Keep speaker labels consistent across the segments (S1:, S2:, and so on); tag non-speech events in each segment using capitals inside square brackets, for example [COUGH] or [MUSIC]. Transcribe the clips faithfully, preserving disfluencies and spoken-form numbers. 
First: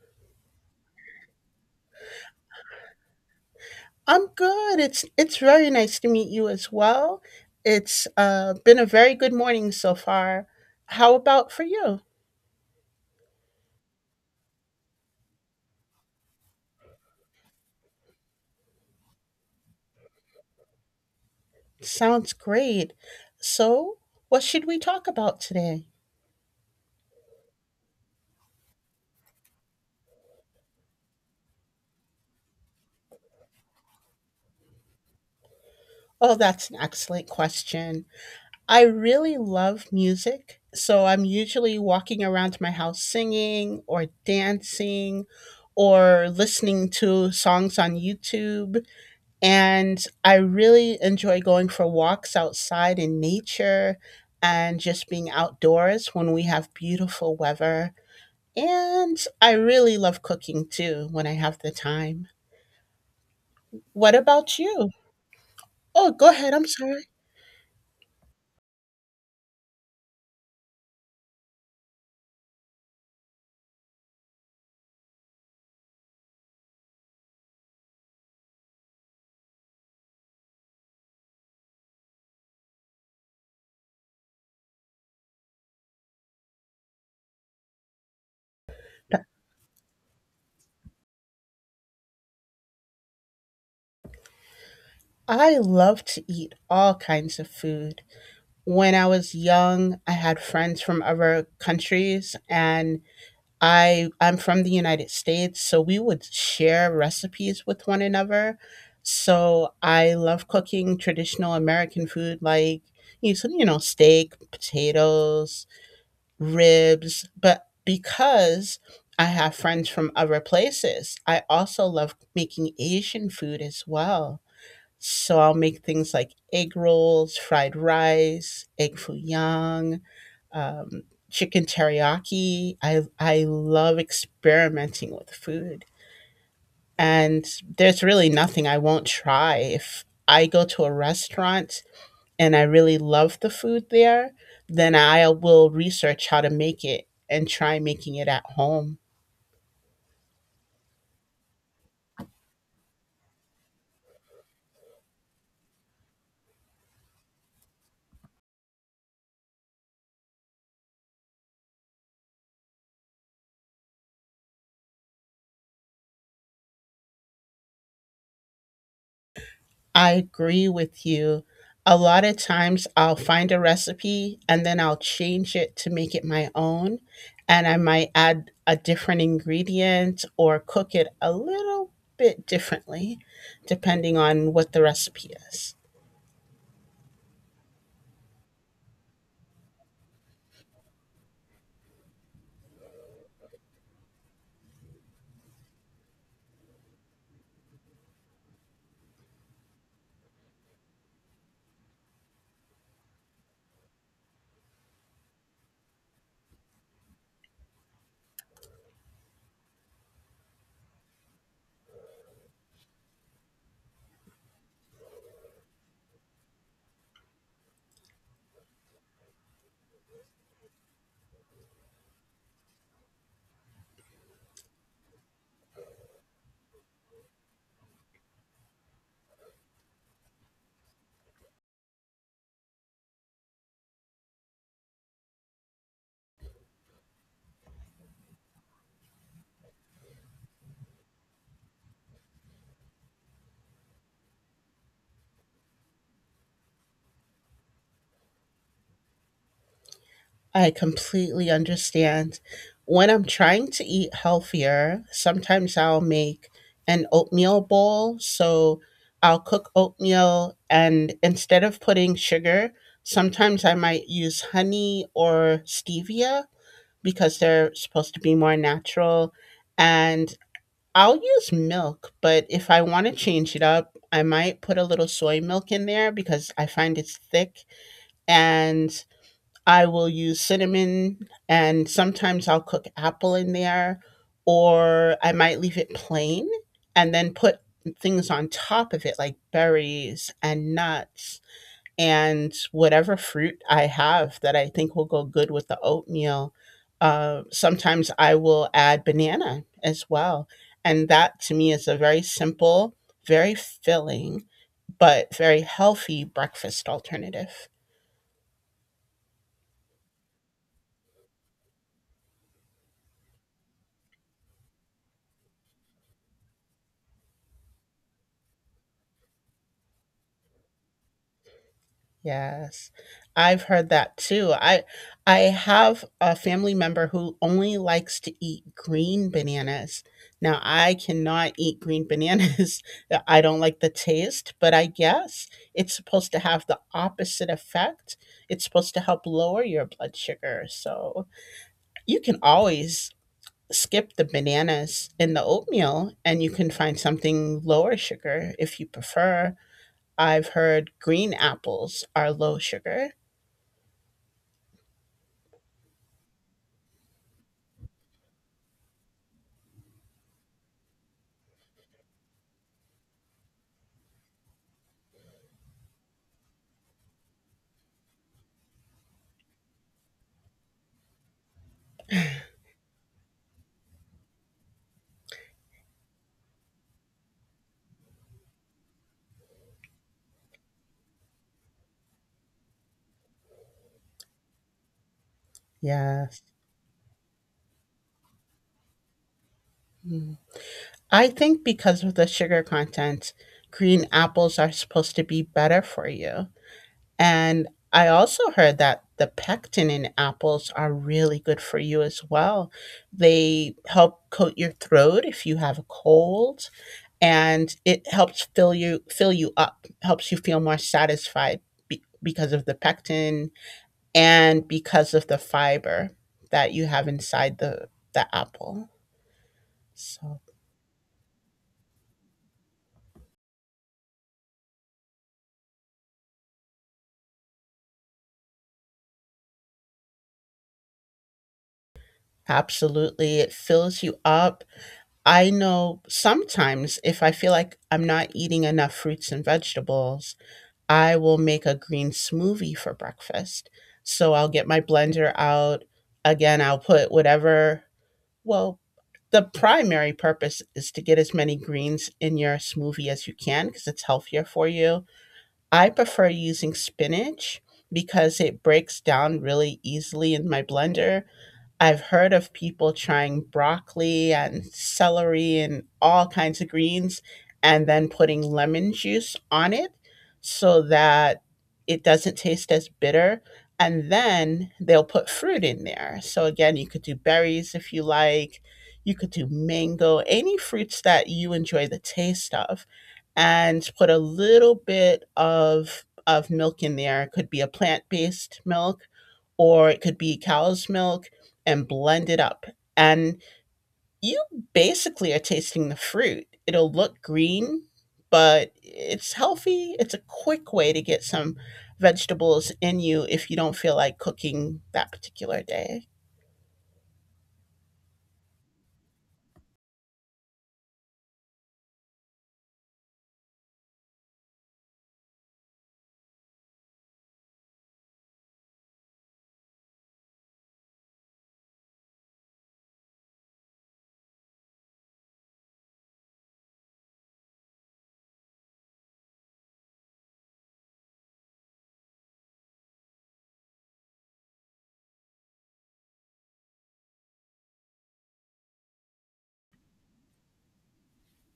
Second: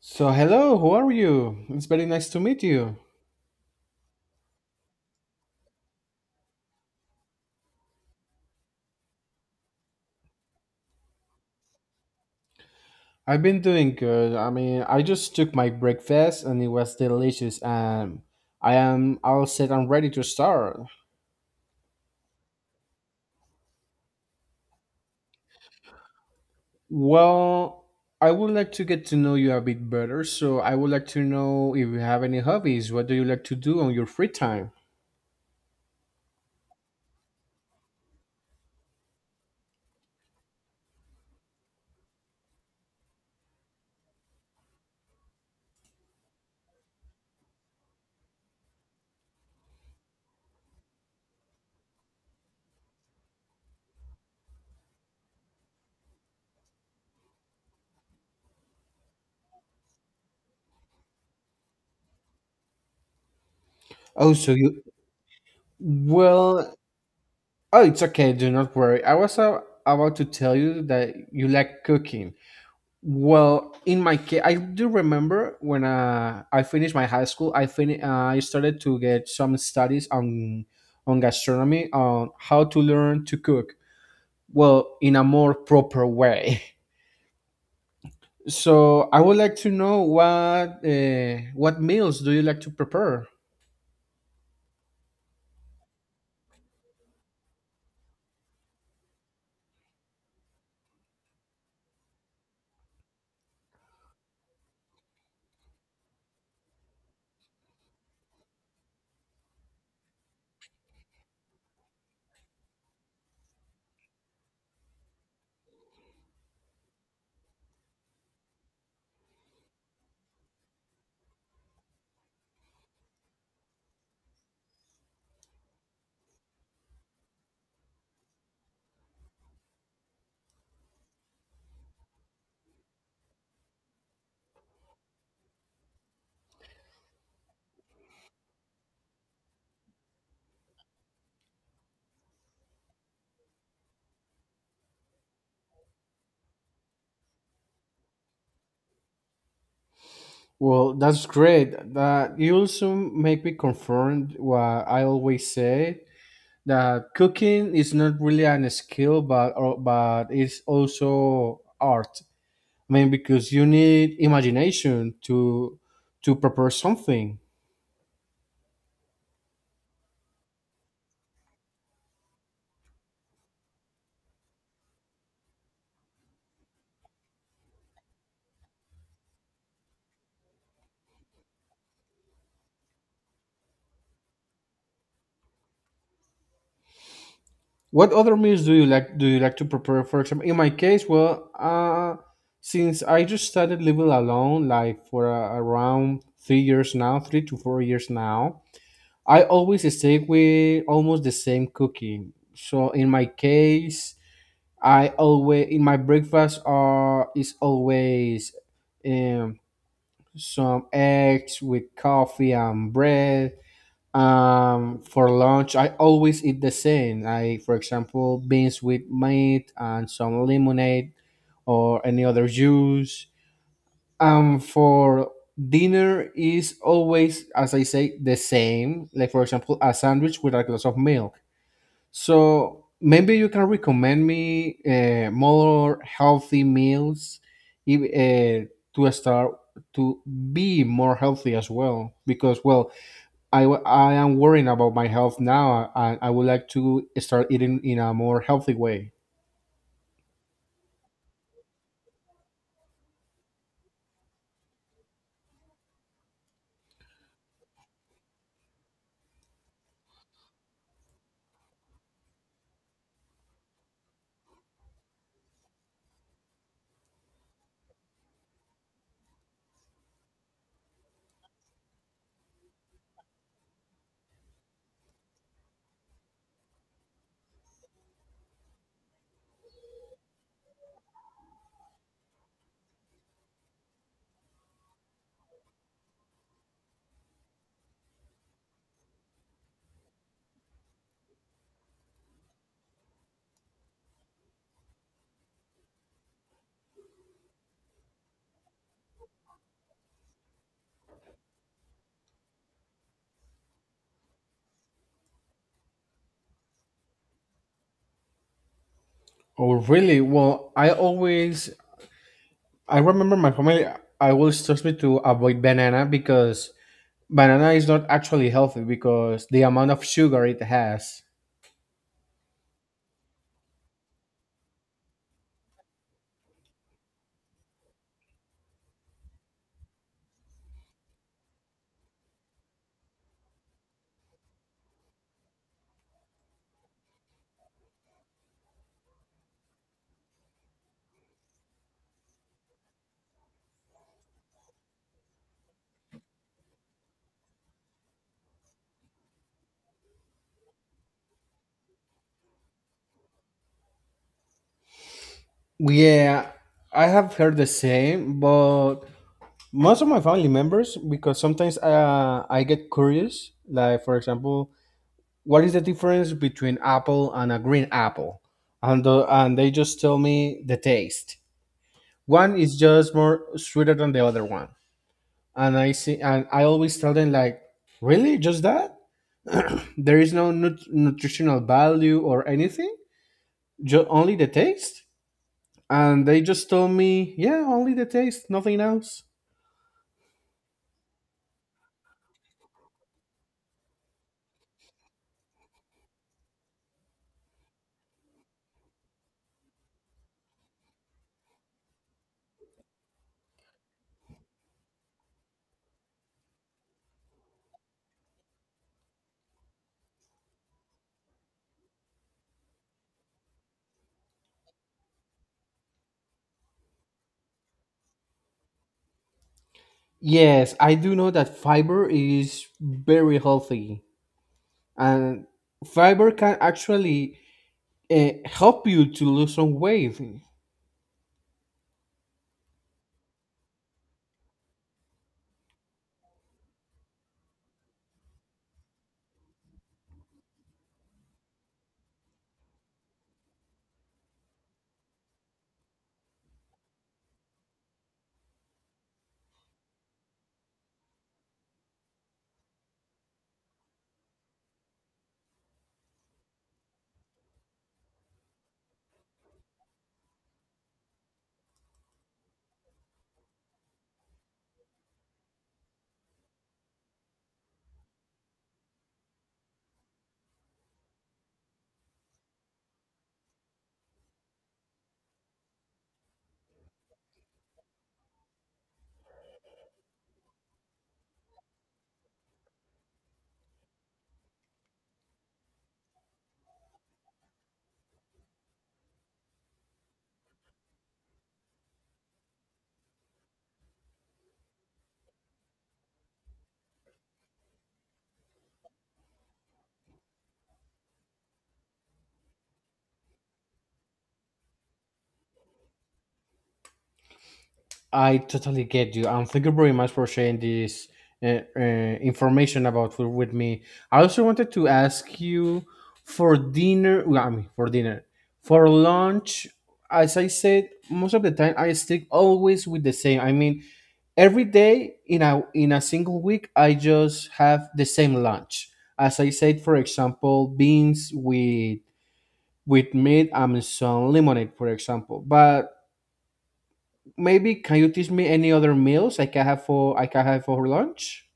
S1: So, hello, how are you? It's very nice to meet you.
S2: I'm good. It's it's very nice to meet you as well. It's uh, been a very good morning so far. How about for you?
S1: I've been doing good. I mean, I just took my breakfast and it was delicious, and I am all set and ready to start.
S2: Sounds great. So, what should we talk about today?
S1: Well, I would like to get to know you a bit better, so I would like to know if you have any hobbies. What do you like to do on your free time?
S2: Oh, that's an excellent question. I really love music. So, I'm usually walking around my house singing or dancing or listening to songs on YouTube. And I really enjoy going for walks outside in nature and just being outdoors when we have beautiful weather. And I really love cooking too when I have the time. What
S1: Oh, so
S2: about
S1: you.
S2: you? Oh, go ahead. I'm
S1: Well,
S2: sorry.
S1: oh, it's okay. Do not worry. I was uh, about to tell you that you like cooking. Well, in my case, I do remember when uh, I finished my high school, I fin- uh, I started to get some studies on on gastronomy, on how to learn to cook, well, in a more proper way. [LAUGHS] So I would like to know what uh, what meals do you like to prepare?
S2: I love to eat all kinds of food. When I was young, I had friends from other countries, and I I'm from the United States, so we would share recipes with one another. So I love cooking traditional American food like you s- you know steak, potatoes, ribs, but because I have friends from other places, I also love making Asian food as well. So I'll make things like egg rolls, fried rice, egg foo young, um, chicken teriyaki. I I love experimenting with food, and there's really nothing I won't try. If I go to a restaurant and I really love the food there, then I will research how to make it and try making it at home.
S1: Well, that's great. That you also make me confirm what I always say that cooking is not really an skill, but or, but it's also art. I mean, because you need imagination to to prepare something.
S2: I agree with you. A lot of times I'll find a recipe and then I'll change it to make it my own. And I might add a different ingredient or cook it a little bit differently, depending on what the recipe is.
S1: What other meals do you like? Do you like to prepare? For example, in my case, well, uh, since I just started living alone, like for uh, around three years now, three to four years now, I always stay with almost the same cooking. So in my case, I always in my breakfast are is always um, some eggs with coffee and bread. Um, for lunch, I always eat the same. I, for example, beans with meat and some lemonade or any other juice. Um, for dinner is always, as I say, the same. Like for example, a sandwich with a glass of milk. So maybe you can recommend me uh, more healthy meals, if, uh, to start to be more healthy as well. Because well, I, wa- I am worrying about my health now, and I would like to start eating in a more healthy way.
S2: I completely understand. When I'm trying to eat healthier, sometimes I'll make an oatmeal bowl. So I'll cook oatmeal, and instead of putting sugar, sometimes I might use honey or stevia because they're supposed to be more natural. And I'll use milk, but if I want to change it up, I might put a little soy milk in there because I find it's thick and I will use cinnamon and sometimes I'll cook apple in there, or I might leave it plain and then put things on top of it like berries and nuts and whatever fruit I have that I think will go good with the oatmeal. Uh, sometimes I will add banana as well. And that to me is a very simple, very filling, but very healthy breakfast alternative.
S1: Oh, really? Well, I always I remember my family I always tells me to avoid banana because banana is not actually healthy because the amount of sugar it has.
S2: Yes. I've heard that too. I I have a family member who only likes to eat green bananas. Now, I cannot eat green bananas. [LAUGHS] I don't like the taste, but I guess it's supposed to have the opposite effect. It's supposed to help lower your blood sugar. So, you can always skip the bananas in the oatmeal and you can find something lower sugar if you prefer. I've heard green apples are low sugar.
S1: Yeah, I have heard the same, but most of my family members because sometimes uh, I get curious. Like for example, what is the difference between apple and a green apple and the, and they just tell me the taste one is just more sweeter than the other one, and I see, and I always tell them like, really, just that there is no nut- nutritional value or anything, just only the taste. And they
S2: Yes.
S1: just told me, yeah, only the taste, nothing else.
S2: Mm. I think because of the sugar content, green apples are supposed to be better for you. And I also heard that the pectin in apples are really good for you as well. They help coat your throat if you have a cold, and it helps fill you fill you up, helps you feel more satisfied be- because of the pectin and because of the fiber that you have inside the the apple. So.
S1: Yes, I do know that fiber is very healthy, and fiber can actually uh, help you to lose some weight.
S2: Absolutely. It fills you up. I know sometimes if I feel like I'm not eating enough fruits and vegetables, I will make a green smoothie for breakfast. So I'll get my blender out. Again, I'll put whatever, well, the primary purpose is to get as many greens in your smoothie as you can because it's healthier for you. I prefer using spinach because it breaks down really easily in my blender. I've heard of people trying broccoli and celery and all kinds of greens and then putting lemon juice on it so that it doesn't taste as bitter. And then they'll put fruit in there. So, again, you could do berries if you like, you could do mango, any fruits that you enjoy the taste of, and put a little bit of, of milk in there. It could be a plant based milk or it could be cow's milk and blend it up. And you basically are tasting the fruit. It'll look green, but it's healthy. It's a quick way to get some vegetables in you if you don't feel like cooking that particular day.
S1: I totally get you. And thank you very much for sharing this uh, uh, information about food with me. I also wanted to ask you for dinner, well, I mean, for dinner, for lunch. As I said, most of the time I stick always with the same. I mean, every day in a in a single week I just have the same lunch, as I said, for example, beans with with meat and some lemonade for example. But maybe can you teach me any other meals I can have for I can have for lunch?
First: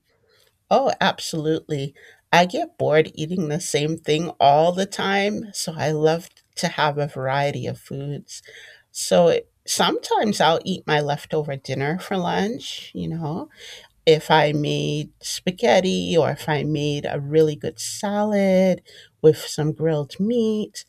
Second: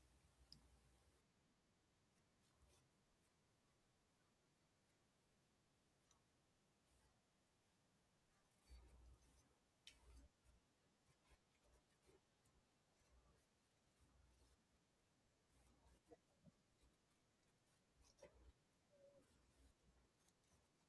S2: Oh, absolutely. I get bored eating the same thing all the time, so I love to have a variety of foods. So it, sometimes I'll eat my leftover dinner for lunch, you know, if I made spaghetti or if I made a really good salad with some grilled meat.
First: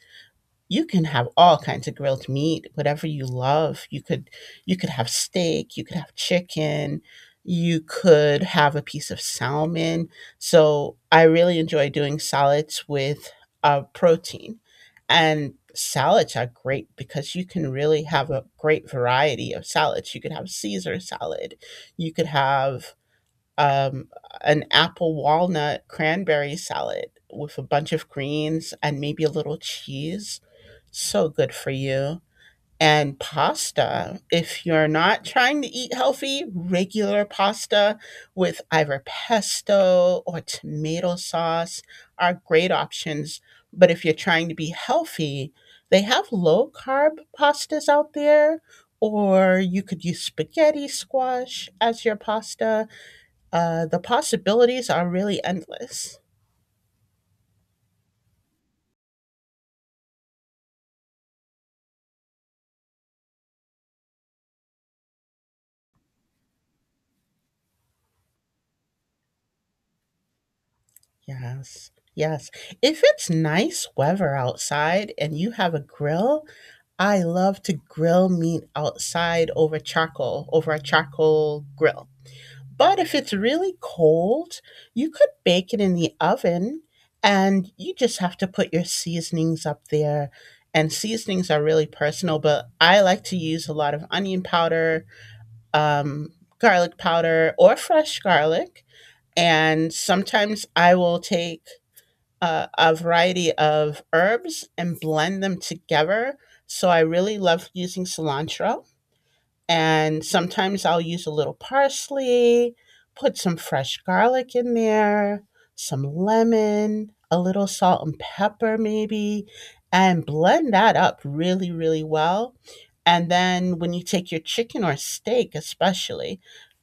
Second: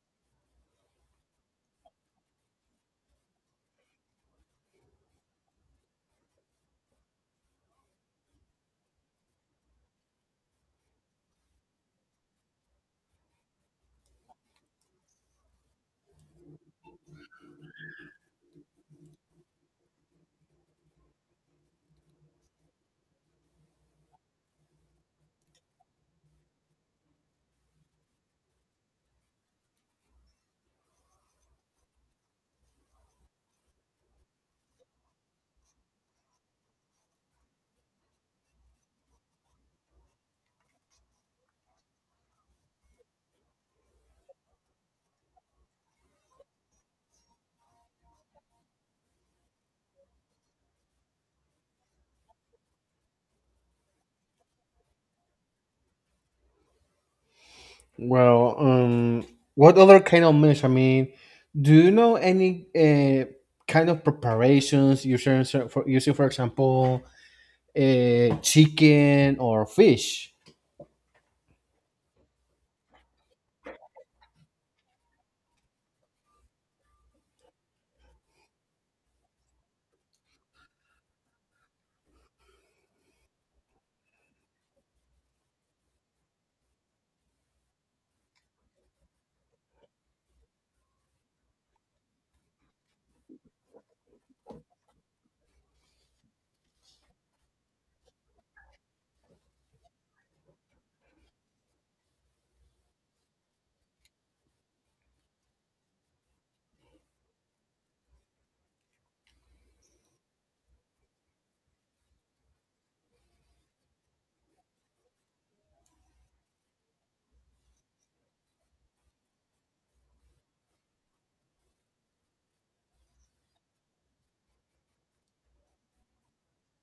S2: You can have all kinds of grilled meat, whatever you love. You could you could have steak, you could have chicken, you could have a piece of salmon. So I really enjoy doing salads with uh, protein. And salads are great because you can really have a great variety of salads. You could have Caesar salad, you could have um, an apple walnut cranberry salad with a bunch of greens and maybe a little cheese. So good for you. And pasta, if you're not trying to eat healthy, regular pasta with either pesto or tomato sauce are great options. But if you're trying to be healthy, they have low carb pastas out there, or you could use spaghetti squash as your pasta. Uh, the possibilities are really endless.
S1: Well, um, what other kind of meals? I mean, do you know any uh, kind of preparations using, for, using for example, uh, chicken or fish?
S2: Yes. Yes. If it's nice weather outside and you have a grill, I love to grill meat outside over charcoal, over a charcoal grill. But if it's really cold, you could bake it in the oven and you just have to put your seasonings up there. And seasonings are really personal, but I like to use a lot of onion powder, um, garlic powder, or fresh garlic. And sometimes I will take a, a variety of herbs and blend them together. So I really love using cilantro. And sometimes I'll use a little parsley, put some fresh garlic in there, some lemon, a little salt and pepper, maybe, and blend that up really, really well. And then when you take your chicken or steak, especially,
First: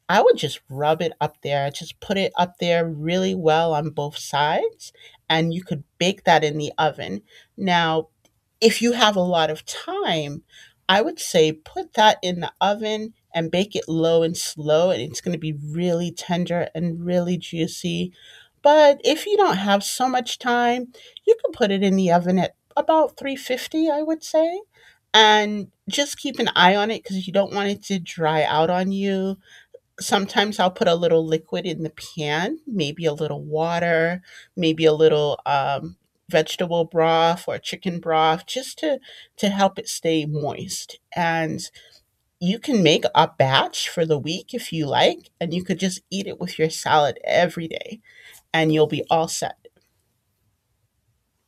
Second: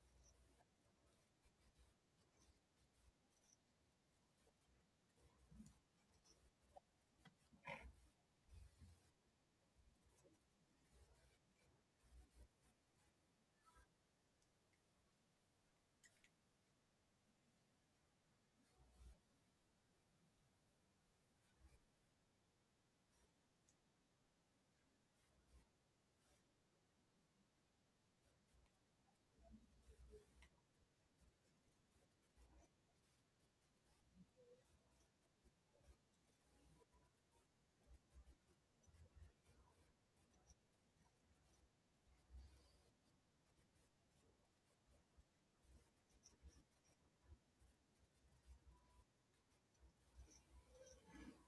S2: I would just rub it up there, just put it up there really well on both sides, and you could bake that in the oven. Now, if you have a lot of time, I would say put that in the oven and bake it low and slow, and it's going to be really tender and really juicy. But if you don't have so much time, you can put it in the oven at about three fifty, I would say. And just keep an eye on it because you don't want it to dry out on you. Sometimes I'll put a little liquid in the pan, maybe a little water, maybe a little, um, vegetable broth or chicken broth just to to help it stay moist. And you can make a batch for the week if you like, and you could just eat it with your salad every day, and you'll be all set.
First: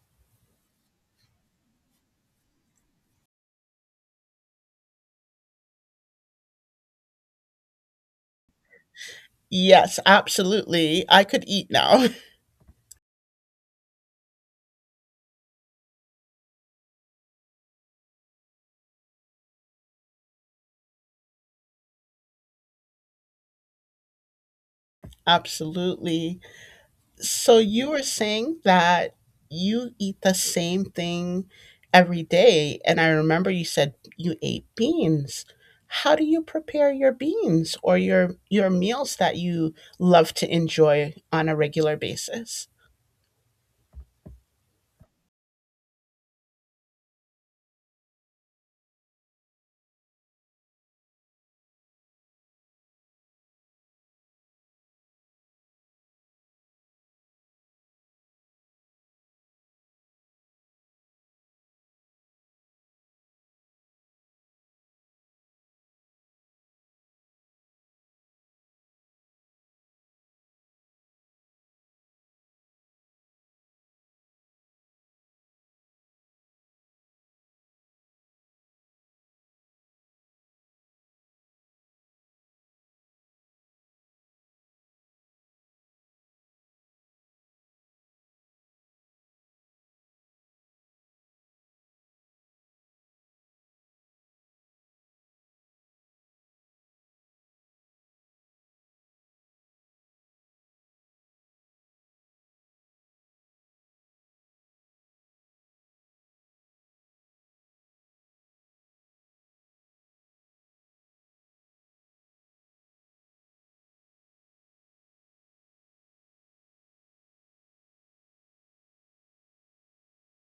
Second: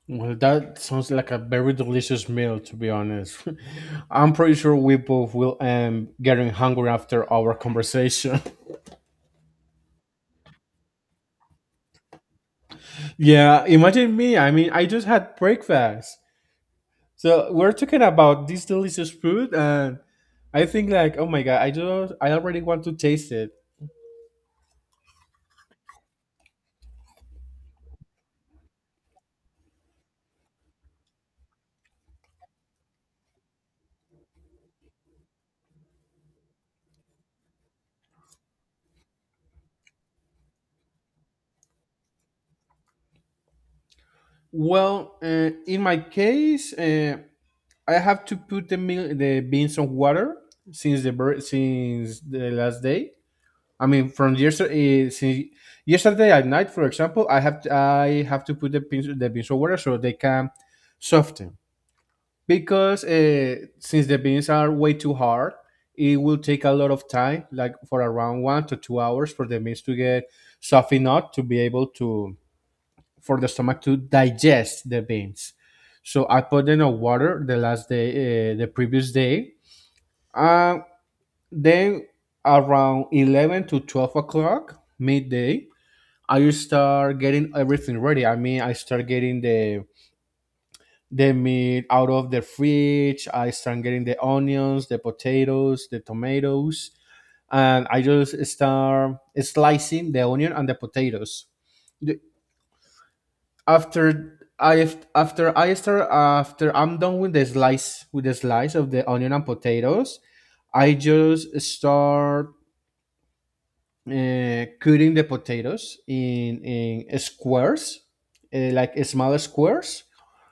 S1: Well, that sounds like a very delicious meal, to be honest. [LAUGHS] I'm pretty sure we both will um getting hungry after our conversation.
S2: Yes, absolutely. I could eat now.
S1: [LAUGHS] Yeah, imagine me. I mean, I just had breakfast. So we're talking about this delicious food, and I think like, oh my god, I just I already want to taste it.
S2: [LAUGHS] Absolutely. So you were saying that you eat the same thing every day, and I remember you said you ate beans. How do you prepare your beans or your your meals that you love to enjoy on a regular basis?
S1: Well, uh, in my case, uh, I have to put the mil- the beans on water since the bur- since the last day. I mean, from yesterday, uh, since yesterday at night, for example, I have to, I have to put the beans the beans on water so they can soften. Because uh, since the beans are way too hard, it will take a lot of time, like for around one to two hours, for the beans to get soft enough to be able to for the stomach to digest the beans. So I put them on water the last day, uh, the previous day. uh, then around eleven to twelve o'clock midday, I start getting everything ready. I mean, I start getting the the meat out of the fridge. I start getting the onions, the potatoes, the tomatoes, and I just start slicing the onion and the potatoes. The- After I after I start after I'm done with the slice with the slice of the onion and potatoes, I just start uh, cutting the potatoes in in squares, uh, like smaller squares,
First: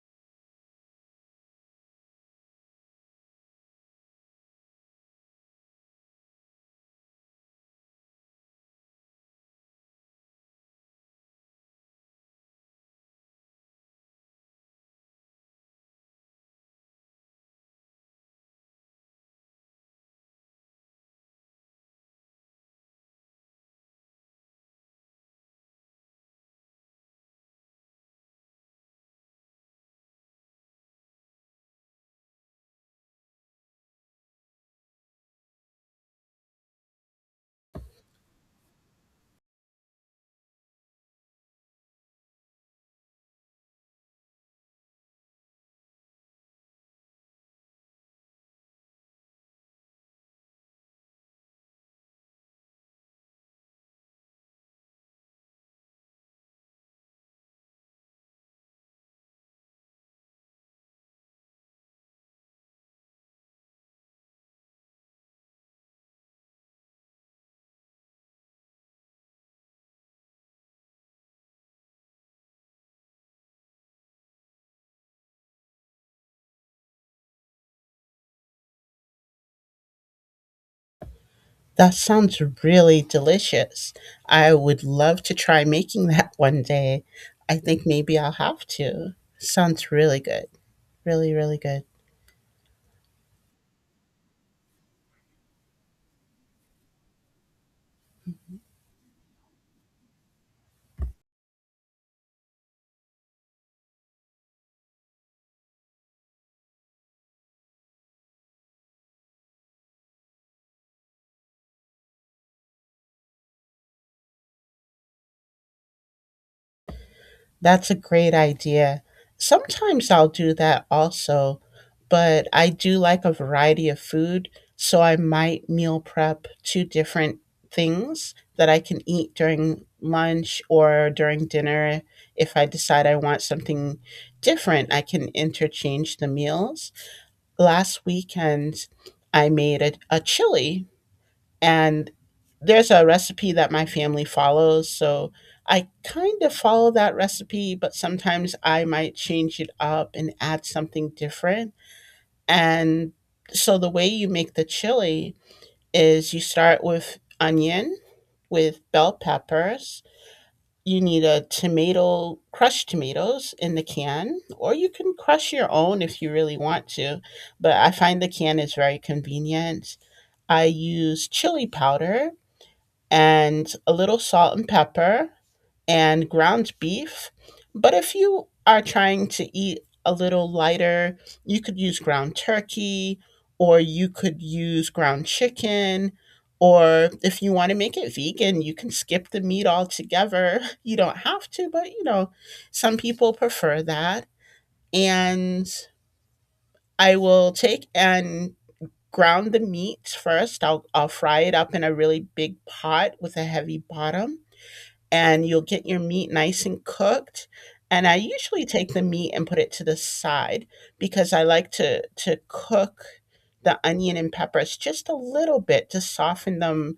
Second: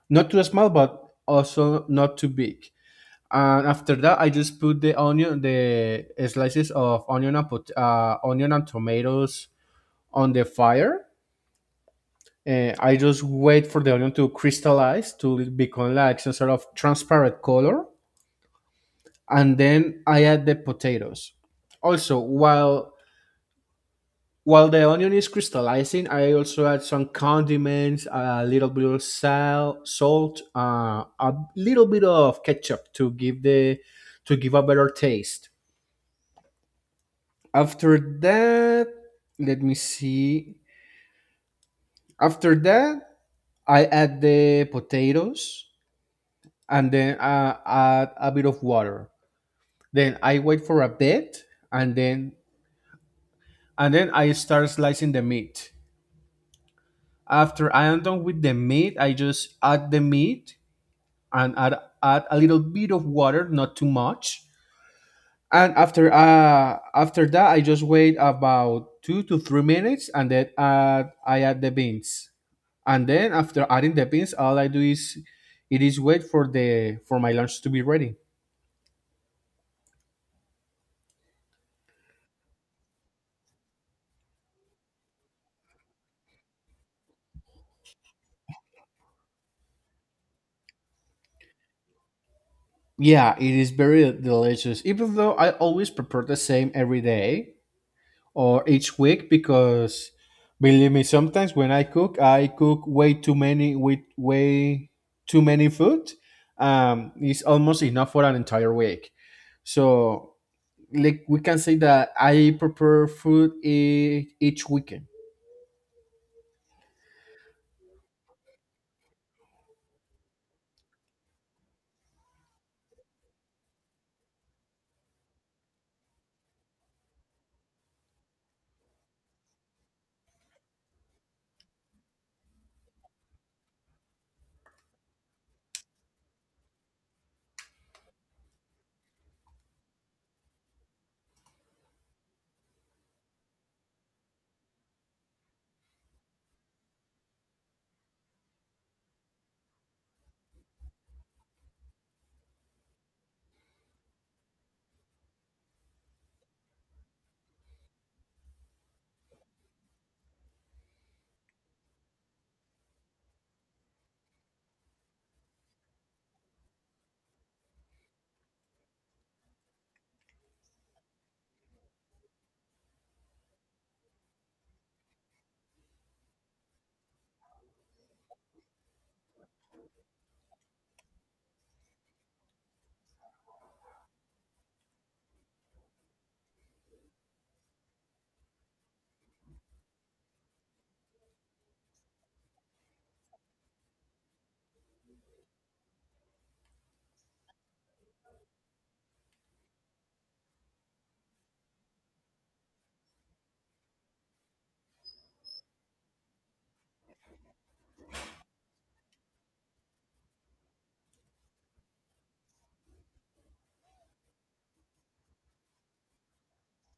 S1: not too small but also not too big. And after that, I just put the onion, the slices of onion and pot- uh, onion and tomatoes on the fire, and I just wait for the onion to crystallize, to become like some sort of transparent color. And then I add the potatoes. Also, while while the onion is crystallizing, I also add some condiments, a little bit of sal, salt, uh, a little bit of ketchup to give the to give a better taste. After that, let me see. After that, I add the potatoes, and then uh, add a bit of water. Then I wait for a bit, and then and then I start slicing the meat. After I am done with the meat, I just add the meat, and add, add a little bit of water, not too much. And after uh after that, I just wait about two to three minutes, and then add, I add the beans. And then after adding the beans, all I do is it is wait for the for my lunch to be ready.
S2: That sounds really delicious. I would love to try making [LAUGHS] that one day. I think maybe I'll have to. Sounds really good. Really, really good.
S1: Yeah, it is very delicious, even though I always prepare the same every day or each week. Because believe me, sometimes when I cook, I cook way too many, with way too many food. Um, it's almost enough for an entire week. So like we can say that I prepare food e- each weekend.
S2: That's a great idea. Sometimes I'll do that also, but I do like a variety of food, so I might meal prep two different things that I can eat during lunch or during dinner. If I decide I want something different, I can interchange the meals. Last weekend, I made a, a chili and there's a recipe that my family follows. So I kind of follow that recipe, but sometimes I might change it up and add something different. And so the way you make the chili is you start with onion, with bell peppers. You need a tomato, crushed tomatoes in the can, or you can crush your own if you really want to, but I find the can is very convenient. I use chili powder and a little salt and pepper and ground beef. But if you are trying to eat a little lighter, you could use ground turkey or you could use ground chicken. Or if you want to make it vegan, you can skip the meat altogether. [LAUGHS] You don't have to, but you know, some people prefer that. And I will take and ground the meat first. I'll, I'll fry it up in a really big pot with a heavy bottom and you'll get your meat nice and cooked. And I usually take the meat and put it to the side because I like to to cook the onion and peppers just a little bit to soften them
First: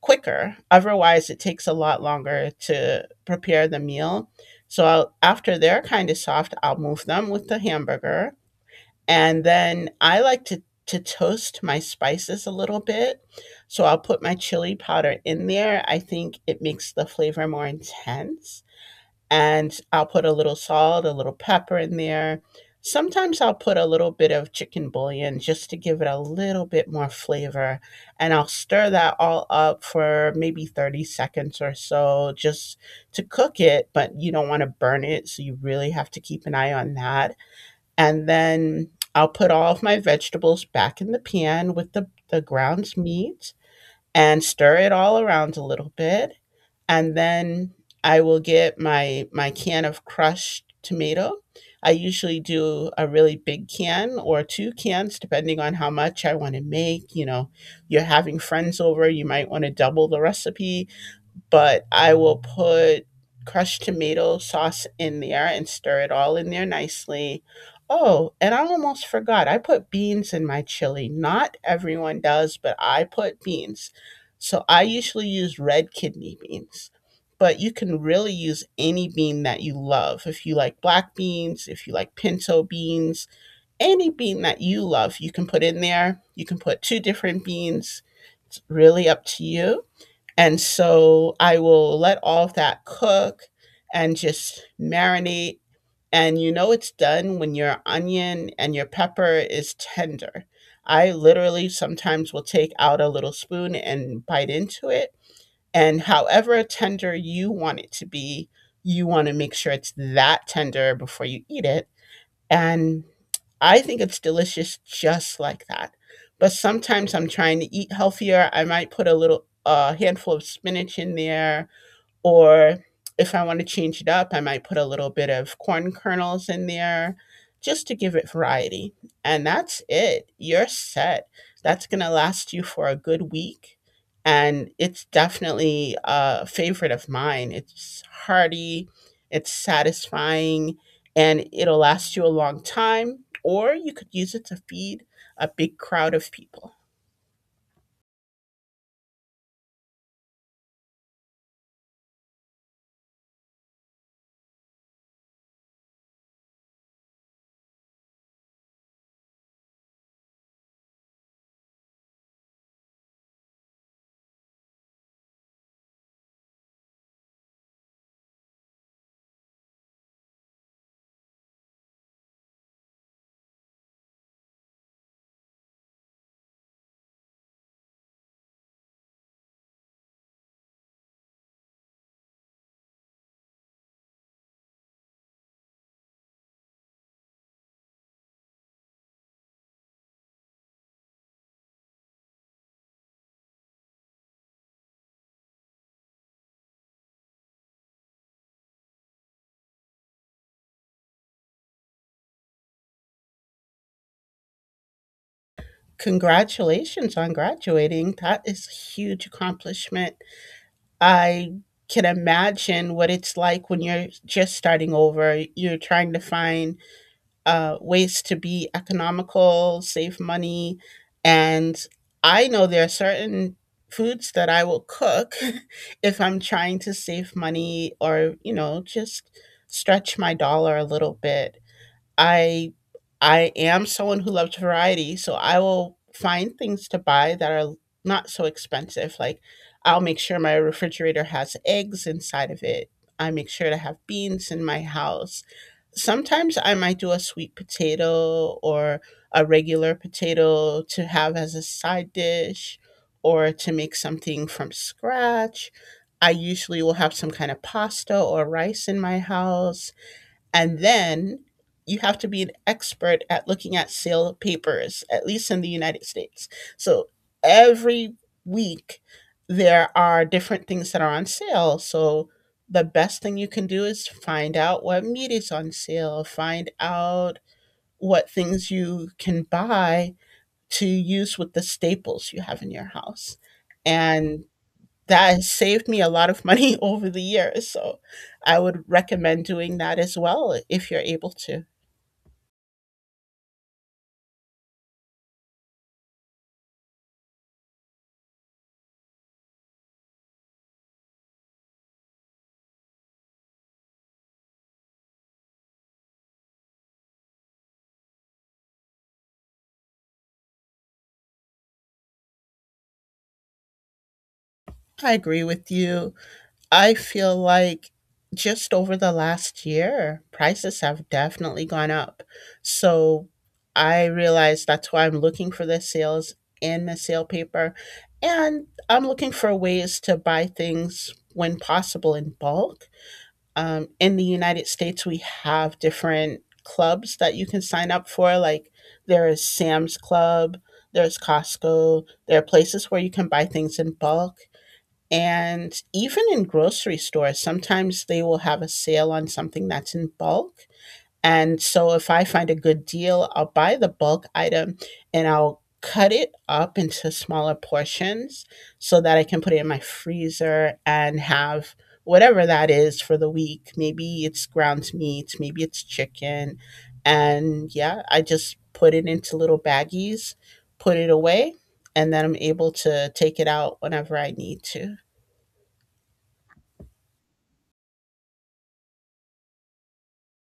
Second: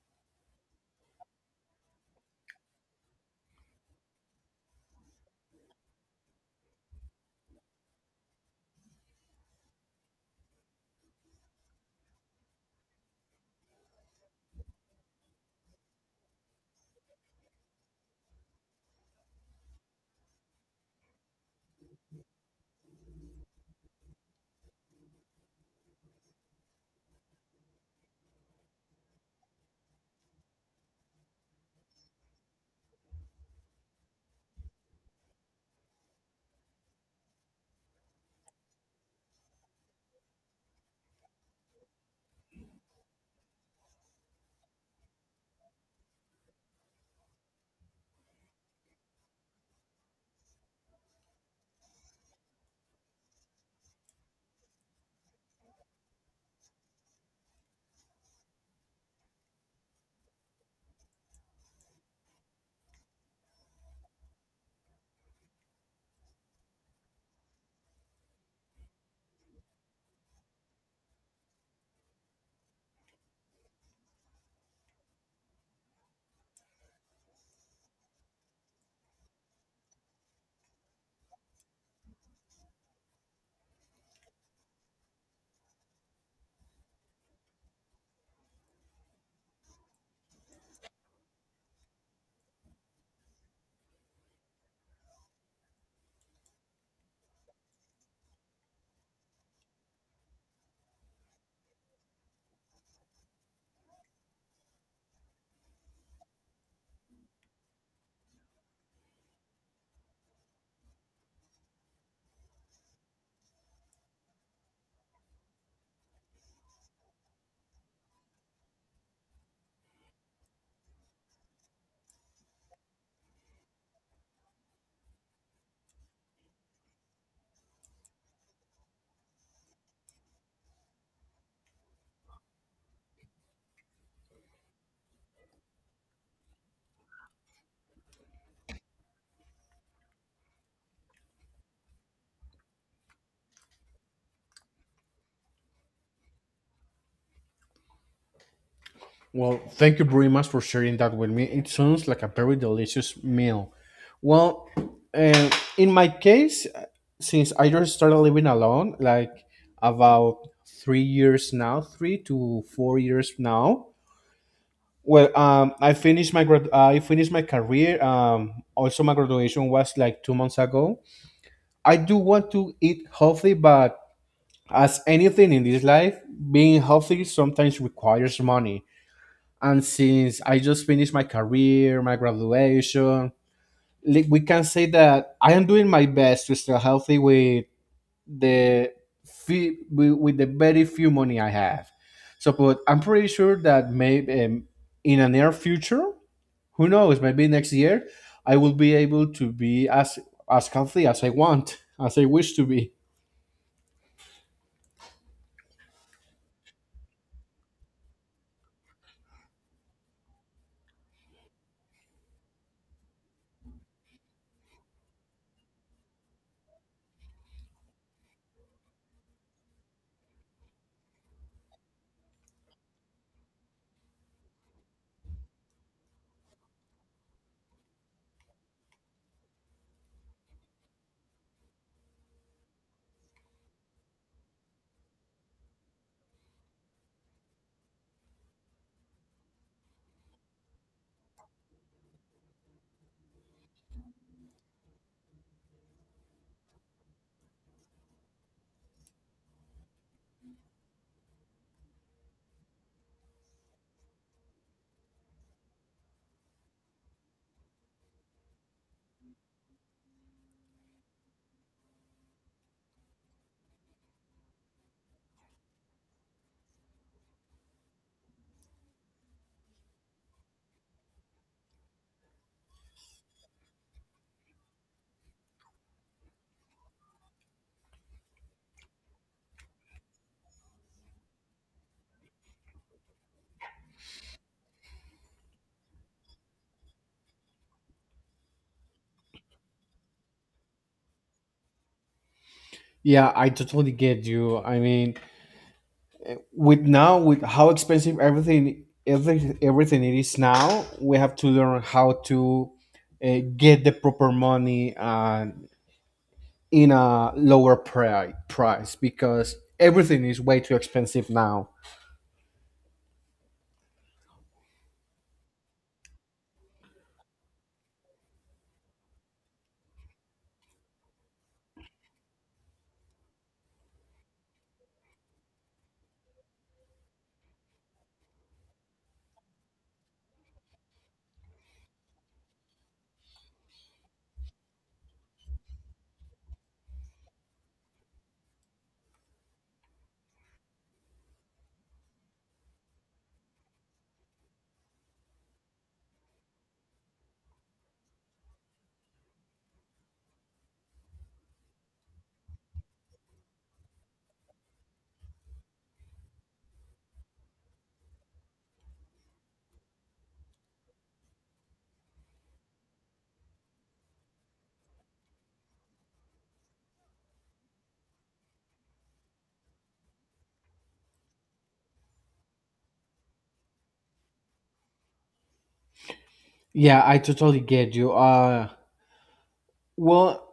S2: quicker. Otherwise, it takes a lot longer to prepare the meal. So I'll, after they're kind of soft, I'll move them with the hamburger and then I like to to toast my spices a little bit. So I'll put my chili powder in there. I think it makes the flavor more intense. And I'll put a little salt, a little pepper in there. Sometimes I'll put a little bit of chicken bouillon just to give it a little bit more flavor. And I'll stir that all up for maybe thirty seconds or so just to cook it, but you don't want to burn it. So you really have to keep an eye on that and then I'll put all of my vegetables back in the pan with the, the ground meat and stir it all around a little bit. And then I will get my my can of crushed tomato. I usually do a really big can or two cans, depending on how much I want to make. You know, you're having friends over, you might want to double the recipe but I will put crushed tomato sauce in there and stir it all in there nicely. Oh, and I almost forgot. I put beans in my chili. Not everyone does, but I put beans. So I usually use red kidney beans. But you can really use any bean that you love. If you like black beans, if you like pinto beans, any bean that you love, you can put in there. You can put two different beans. It's really up to you and so I will let all of that cook and just marinate. And you know it's done when your onion and your pepper is tender. I literally sometimes will take out a little spoon and bite into it. And however tender you want it to be, you want to make sure it's that tender before you eat it. And I think it's delicious just like that. But sometimes I'm trying to eat healthier. I might put a little a handful of spinach in there or if I want to change it up, I might put a little bit of corn kernels in there just to give it variety. And that's it. You're set. That's going to last you for a good week. And it's definitely a favorite of mine. It's hearty, it's satisfying, and it'll last you a long time. Or you could use it to feed a big crowd of people.
S1: Well, thank you very much for sharing that with me. It sounds like a very delicious meal. Well, uh, in my case, since I just started living alone, like about three years now, three to four years now. Well, um, I finished my grad. I finished my career. Um, also my graduation was like two months ago. I do want to eat healthy, but as anything in this life, being healthy sometimes requires money. And since I just finished my career, my graduation, like, we can say that I am doing my best to stay healthy with the fe- with, with the very few money I have. So, but I'm pretty sure that maybe um, in a near future, who knows, maybe next year, I will be able to be as as healthy as I want, as I wish to be.
S2: Congratulations on graduating. That is a huge accomplishment. I can imagine what it's like when you're just starting over. You're trying to find uh, ways to be economical, save money. And I know there are certain foods that I will cook [LAUGHS] if I'm trying to save money or, you know, just stretch my dollar a little bit. I I am someone who loves variety, so I will find things to buy that are not so expensive. Like I'll make sure my refrigerator has eggs inside of it. I make sure to have beans in my house. Sometimes I might do a sweet potato or a regular potato to have as a side dish or to make something from scratch. I usually will have some kind of pasta or rice in my house. And then you have to be an expert at looking at sale papers, at least in the United States. So every week there are different things that are on sale. So the best thing you can do is find out what meat is on sale, find out what things you can buy to use with the staples you have in your house. And that has saved me a lot of money [LAUGHS] over the years. So I would recommend doing that as well if you're able to.
S1: Yeah, I totally get you. I mean, with now with how expensive everything every, everything it is now, we have to learn how to uh, get the proper money and in a lower pri- price because everything is way too expensive now.
S2: I agree with you. I feel like just over the last year, prices have definitely gone up. So I realize that's why I'm looking for the sales in the sale paper. And I'm looking for ways to buy things when possible in bulk. Um, in the United States, we have different clubs that you can sign up for. Like there is Sam's Club, there's Costco, there are places where you can buy things in bulk. And even in grocery stores, sometimes they will have a sale on something that's in bulk. And so if I find a good deal, I'll buy the bulk item and I'll cut it up into smaller portions so that I can put it in my freezer and have whatever that is for the week. Maybe it's ground meat, maybe it's chicken. And yeah, I just put it into little baggies, put it away, and then I'm able to take it out whenever I need to.
S1: Yeah, I totally get you. Uh well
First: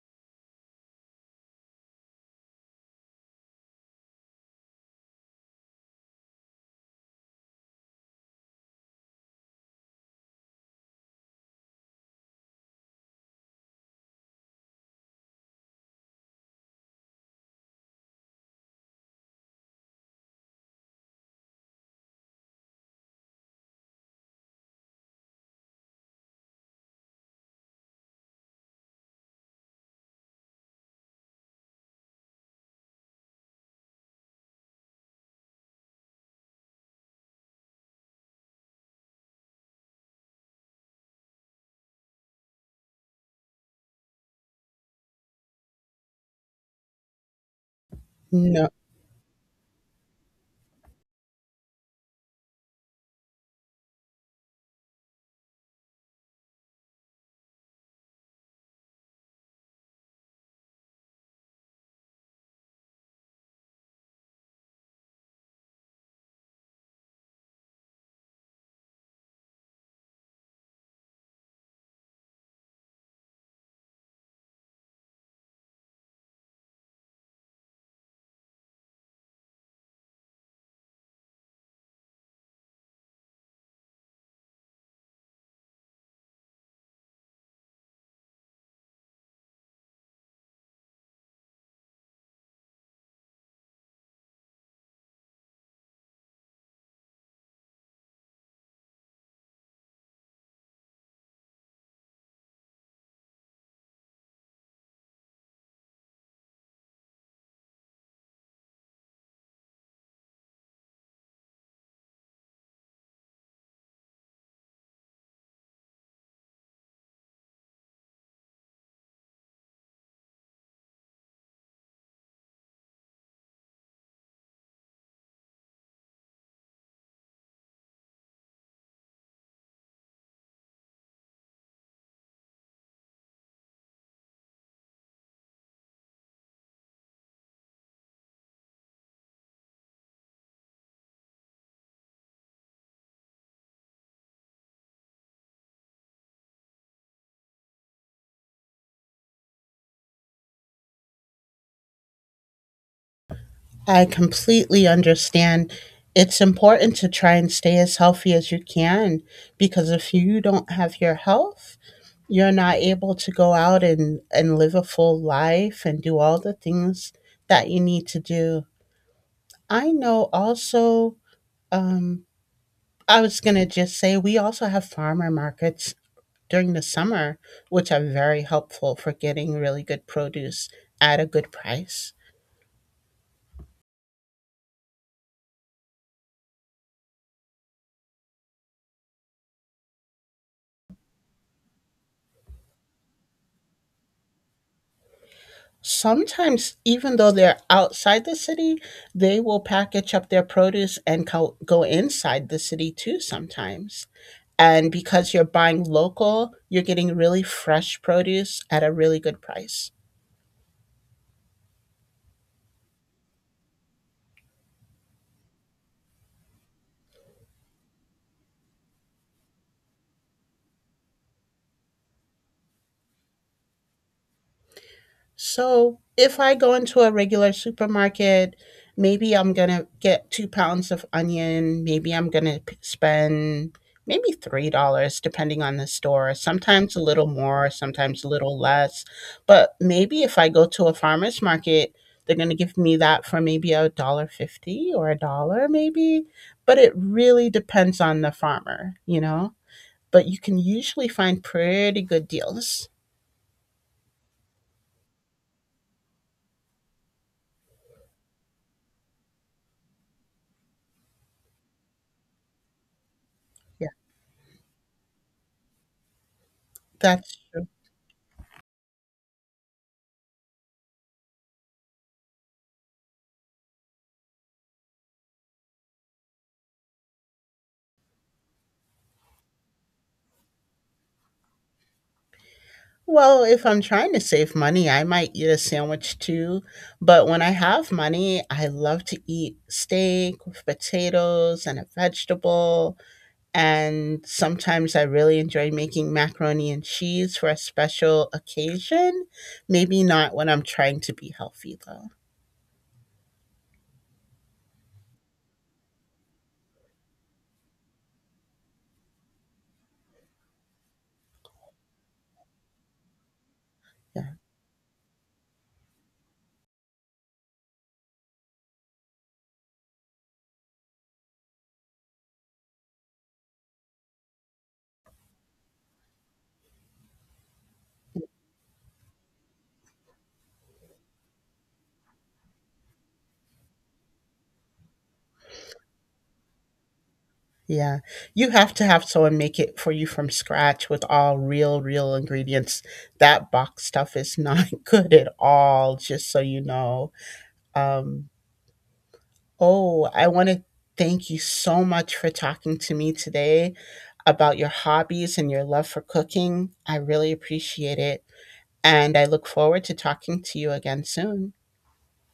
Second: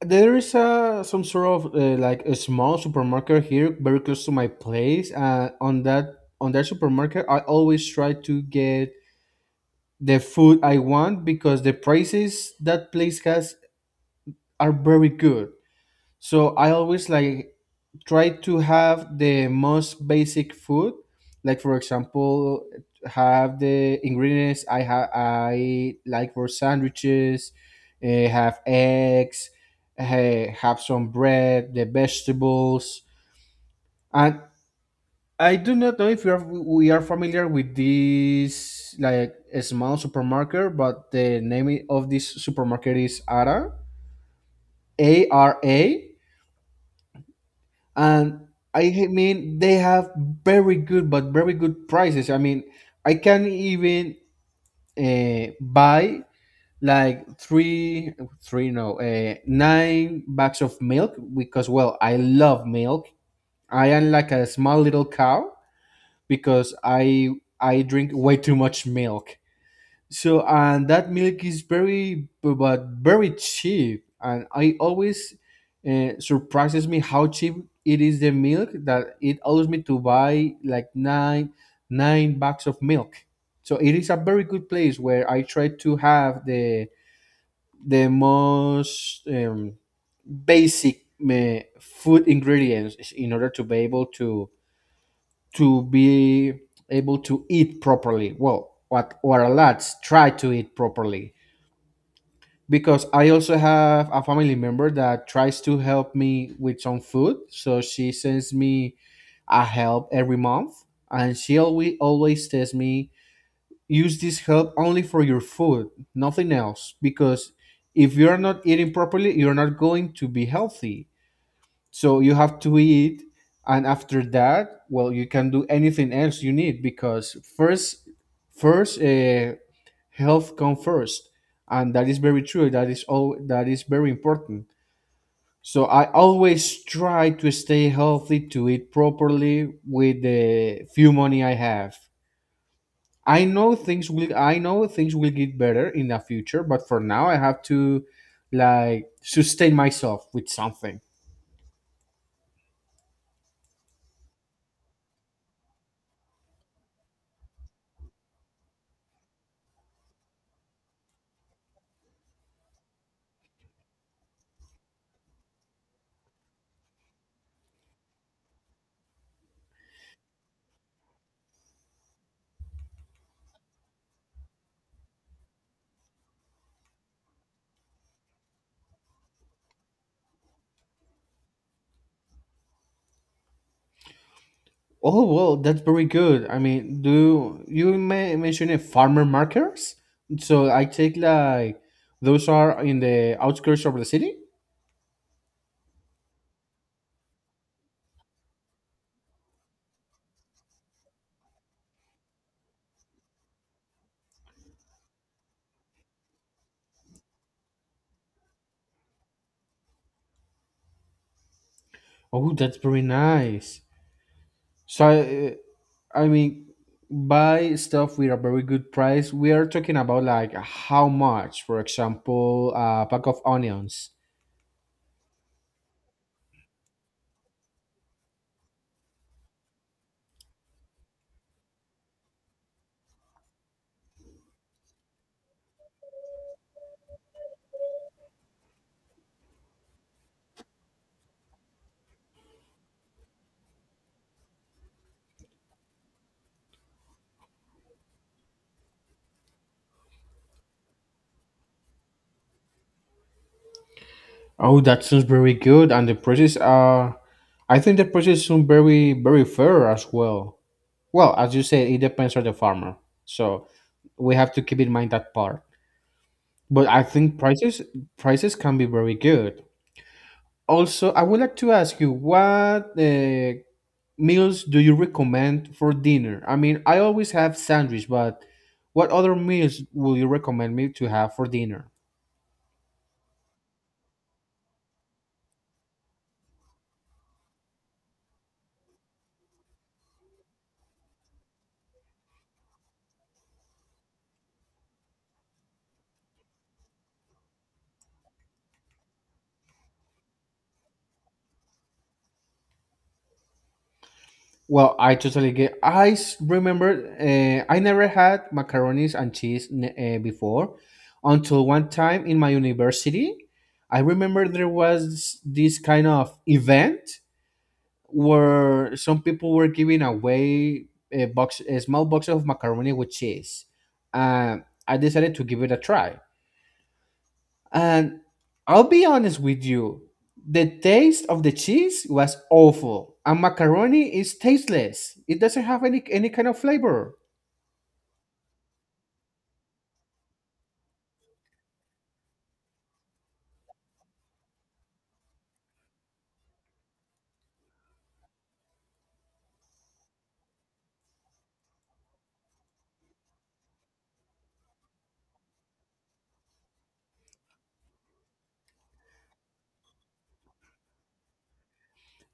S1: there is uh, some sort of uh, like a small supermarket here very close to my place. Uh, on that on that supermarket, I always try to get the food I want because the prices that place has are very good. So I always like try to have the most basic food, like for example, have the ingredients I have I like for sandwiches, eh, have eggs, eh, have some bread, the vegetables. And I do not know if you are, we are familiar with this like a small supermarket, but the name of this supermarket is Ara, A R A. And
S2: No.
S1: I ha- mean, they have very good, but very good prices. I mean, I can even uh, buy like three, three no, uh, nine bags of milk because well, I love milk. I am like a small little cow because I I drink way too much milk. So and that milk is very, but very cheap. And I always uh, surprises me how cheap it is the milk, that it allows me to buy like nine nine bags of milk. So it is a very good place where I try to have the the most um, basic uh, food ingredients in order to be able to to be able to eat properly. Well, what what our lads try to eat properly, because I also have a family member that tries to help me with some food. So she sends me a help every month, and she always always tells me, use this help only for your food, nothing else, because if you're not eating properly, you're not going to be healthy. So you have to eat, and after that, well, you can do anything else you need, because first, first, uh, health come first. And that is very true. That is all. That is very important. So I always try to stay healthy, to eat properly with the few money I have. I know things will. I know things will get better in the future, but for now, I have to like sustain myself with something.
S2: I completely understand. It's important to try and stay as healthy as you can because if you don't have your health, you're not able to go out and, and live a full life and do all the things that you need to do. I know also, um, I was going to just say, we also have farmer markets during the summer, which are very helpful for getting really good produce at a good price.
S1: Oh well, that's very good. I mean, do you may mention a farmer markers? So I take like those are in the outskirts of the city.
S2: Sometimes, even though they're outside the city, they will package up their produce and co- go inside the city too sometimes. And because you're buying local, you're getting really fresh produce at a really good price.
S1: Oh, that's very nice. So I, I mean, buy stuff with a very good price. We are talking about like how much, for example, a pack of onions.
S2: So if I go into a regular supermarket, maybe I'm gonna get two pounds of onion. Maybe I'm gonna p- spend maybe three dollars, depending on the store. Sometimes a little more, sometimes a little less. But maybe if I go to a farmer's market, they're gonna give me that for maybe a dollar fifty or a dollar, maybe. But it really depends on the farmer, you know. But you can usually find pretty good deals.
S1: Oh, that sounds very good, and the prices are. I think the prices sound very, very fair as well. Well, as you said, it depends on the farmer. So
S2: Yeah,
S1: we have to keep in mind that part. But I
S2: that's
S1: think prices prices can be very good. Also, I would like to ask you what uh, meals do you recommend for dinner? I mean, I always have sandwich, but what other meals will you recommend me to have for dinner?
S2: Well, if I'm trying to save money, I might eat a sandwich too. But when I have money, I love to eat steak with potatoes and a vegetable. And sometimes I really enjoy making macaroni and cheese for a special occasion. Maybe not when I'm trying to be healthy, though.
S1: Well, I totally get. I s- remember uh, I never had macaronis and cheese uh, before until one time in my university. I
S2: Yeah.
S1: remember there was this kind of event where some people were giving away a box, a small box of macaroni with cheese. Uh, I decided to give it a try. And I'll be honest with you, the taste of the cheese was awful, and macaroni is tasteless. It doesn't have any any kind of flavor.
S2: Yeah. You have to have someone make it for you from scratch with all real, real ingredients. That box stuff is not [LAUGHS] good at all, just so you know. Um, Oh, I want to thank you so much for talking to me today about your hobbies and your love for cooking. I really appreciate it. And I look forward to talking to you again soon.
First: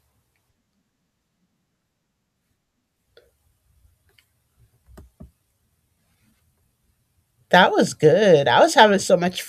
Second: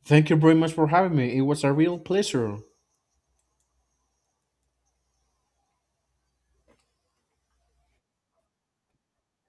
S1: Thank you very much for having me. It was a real pleasure.
S2: That was good. I was having so much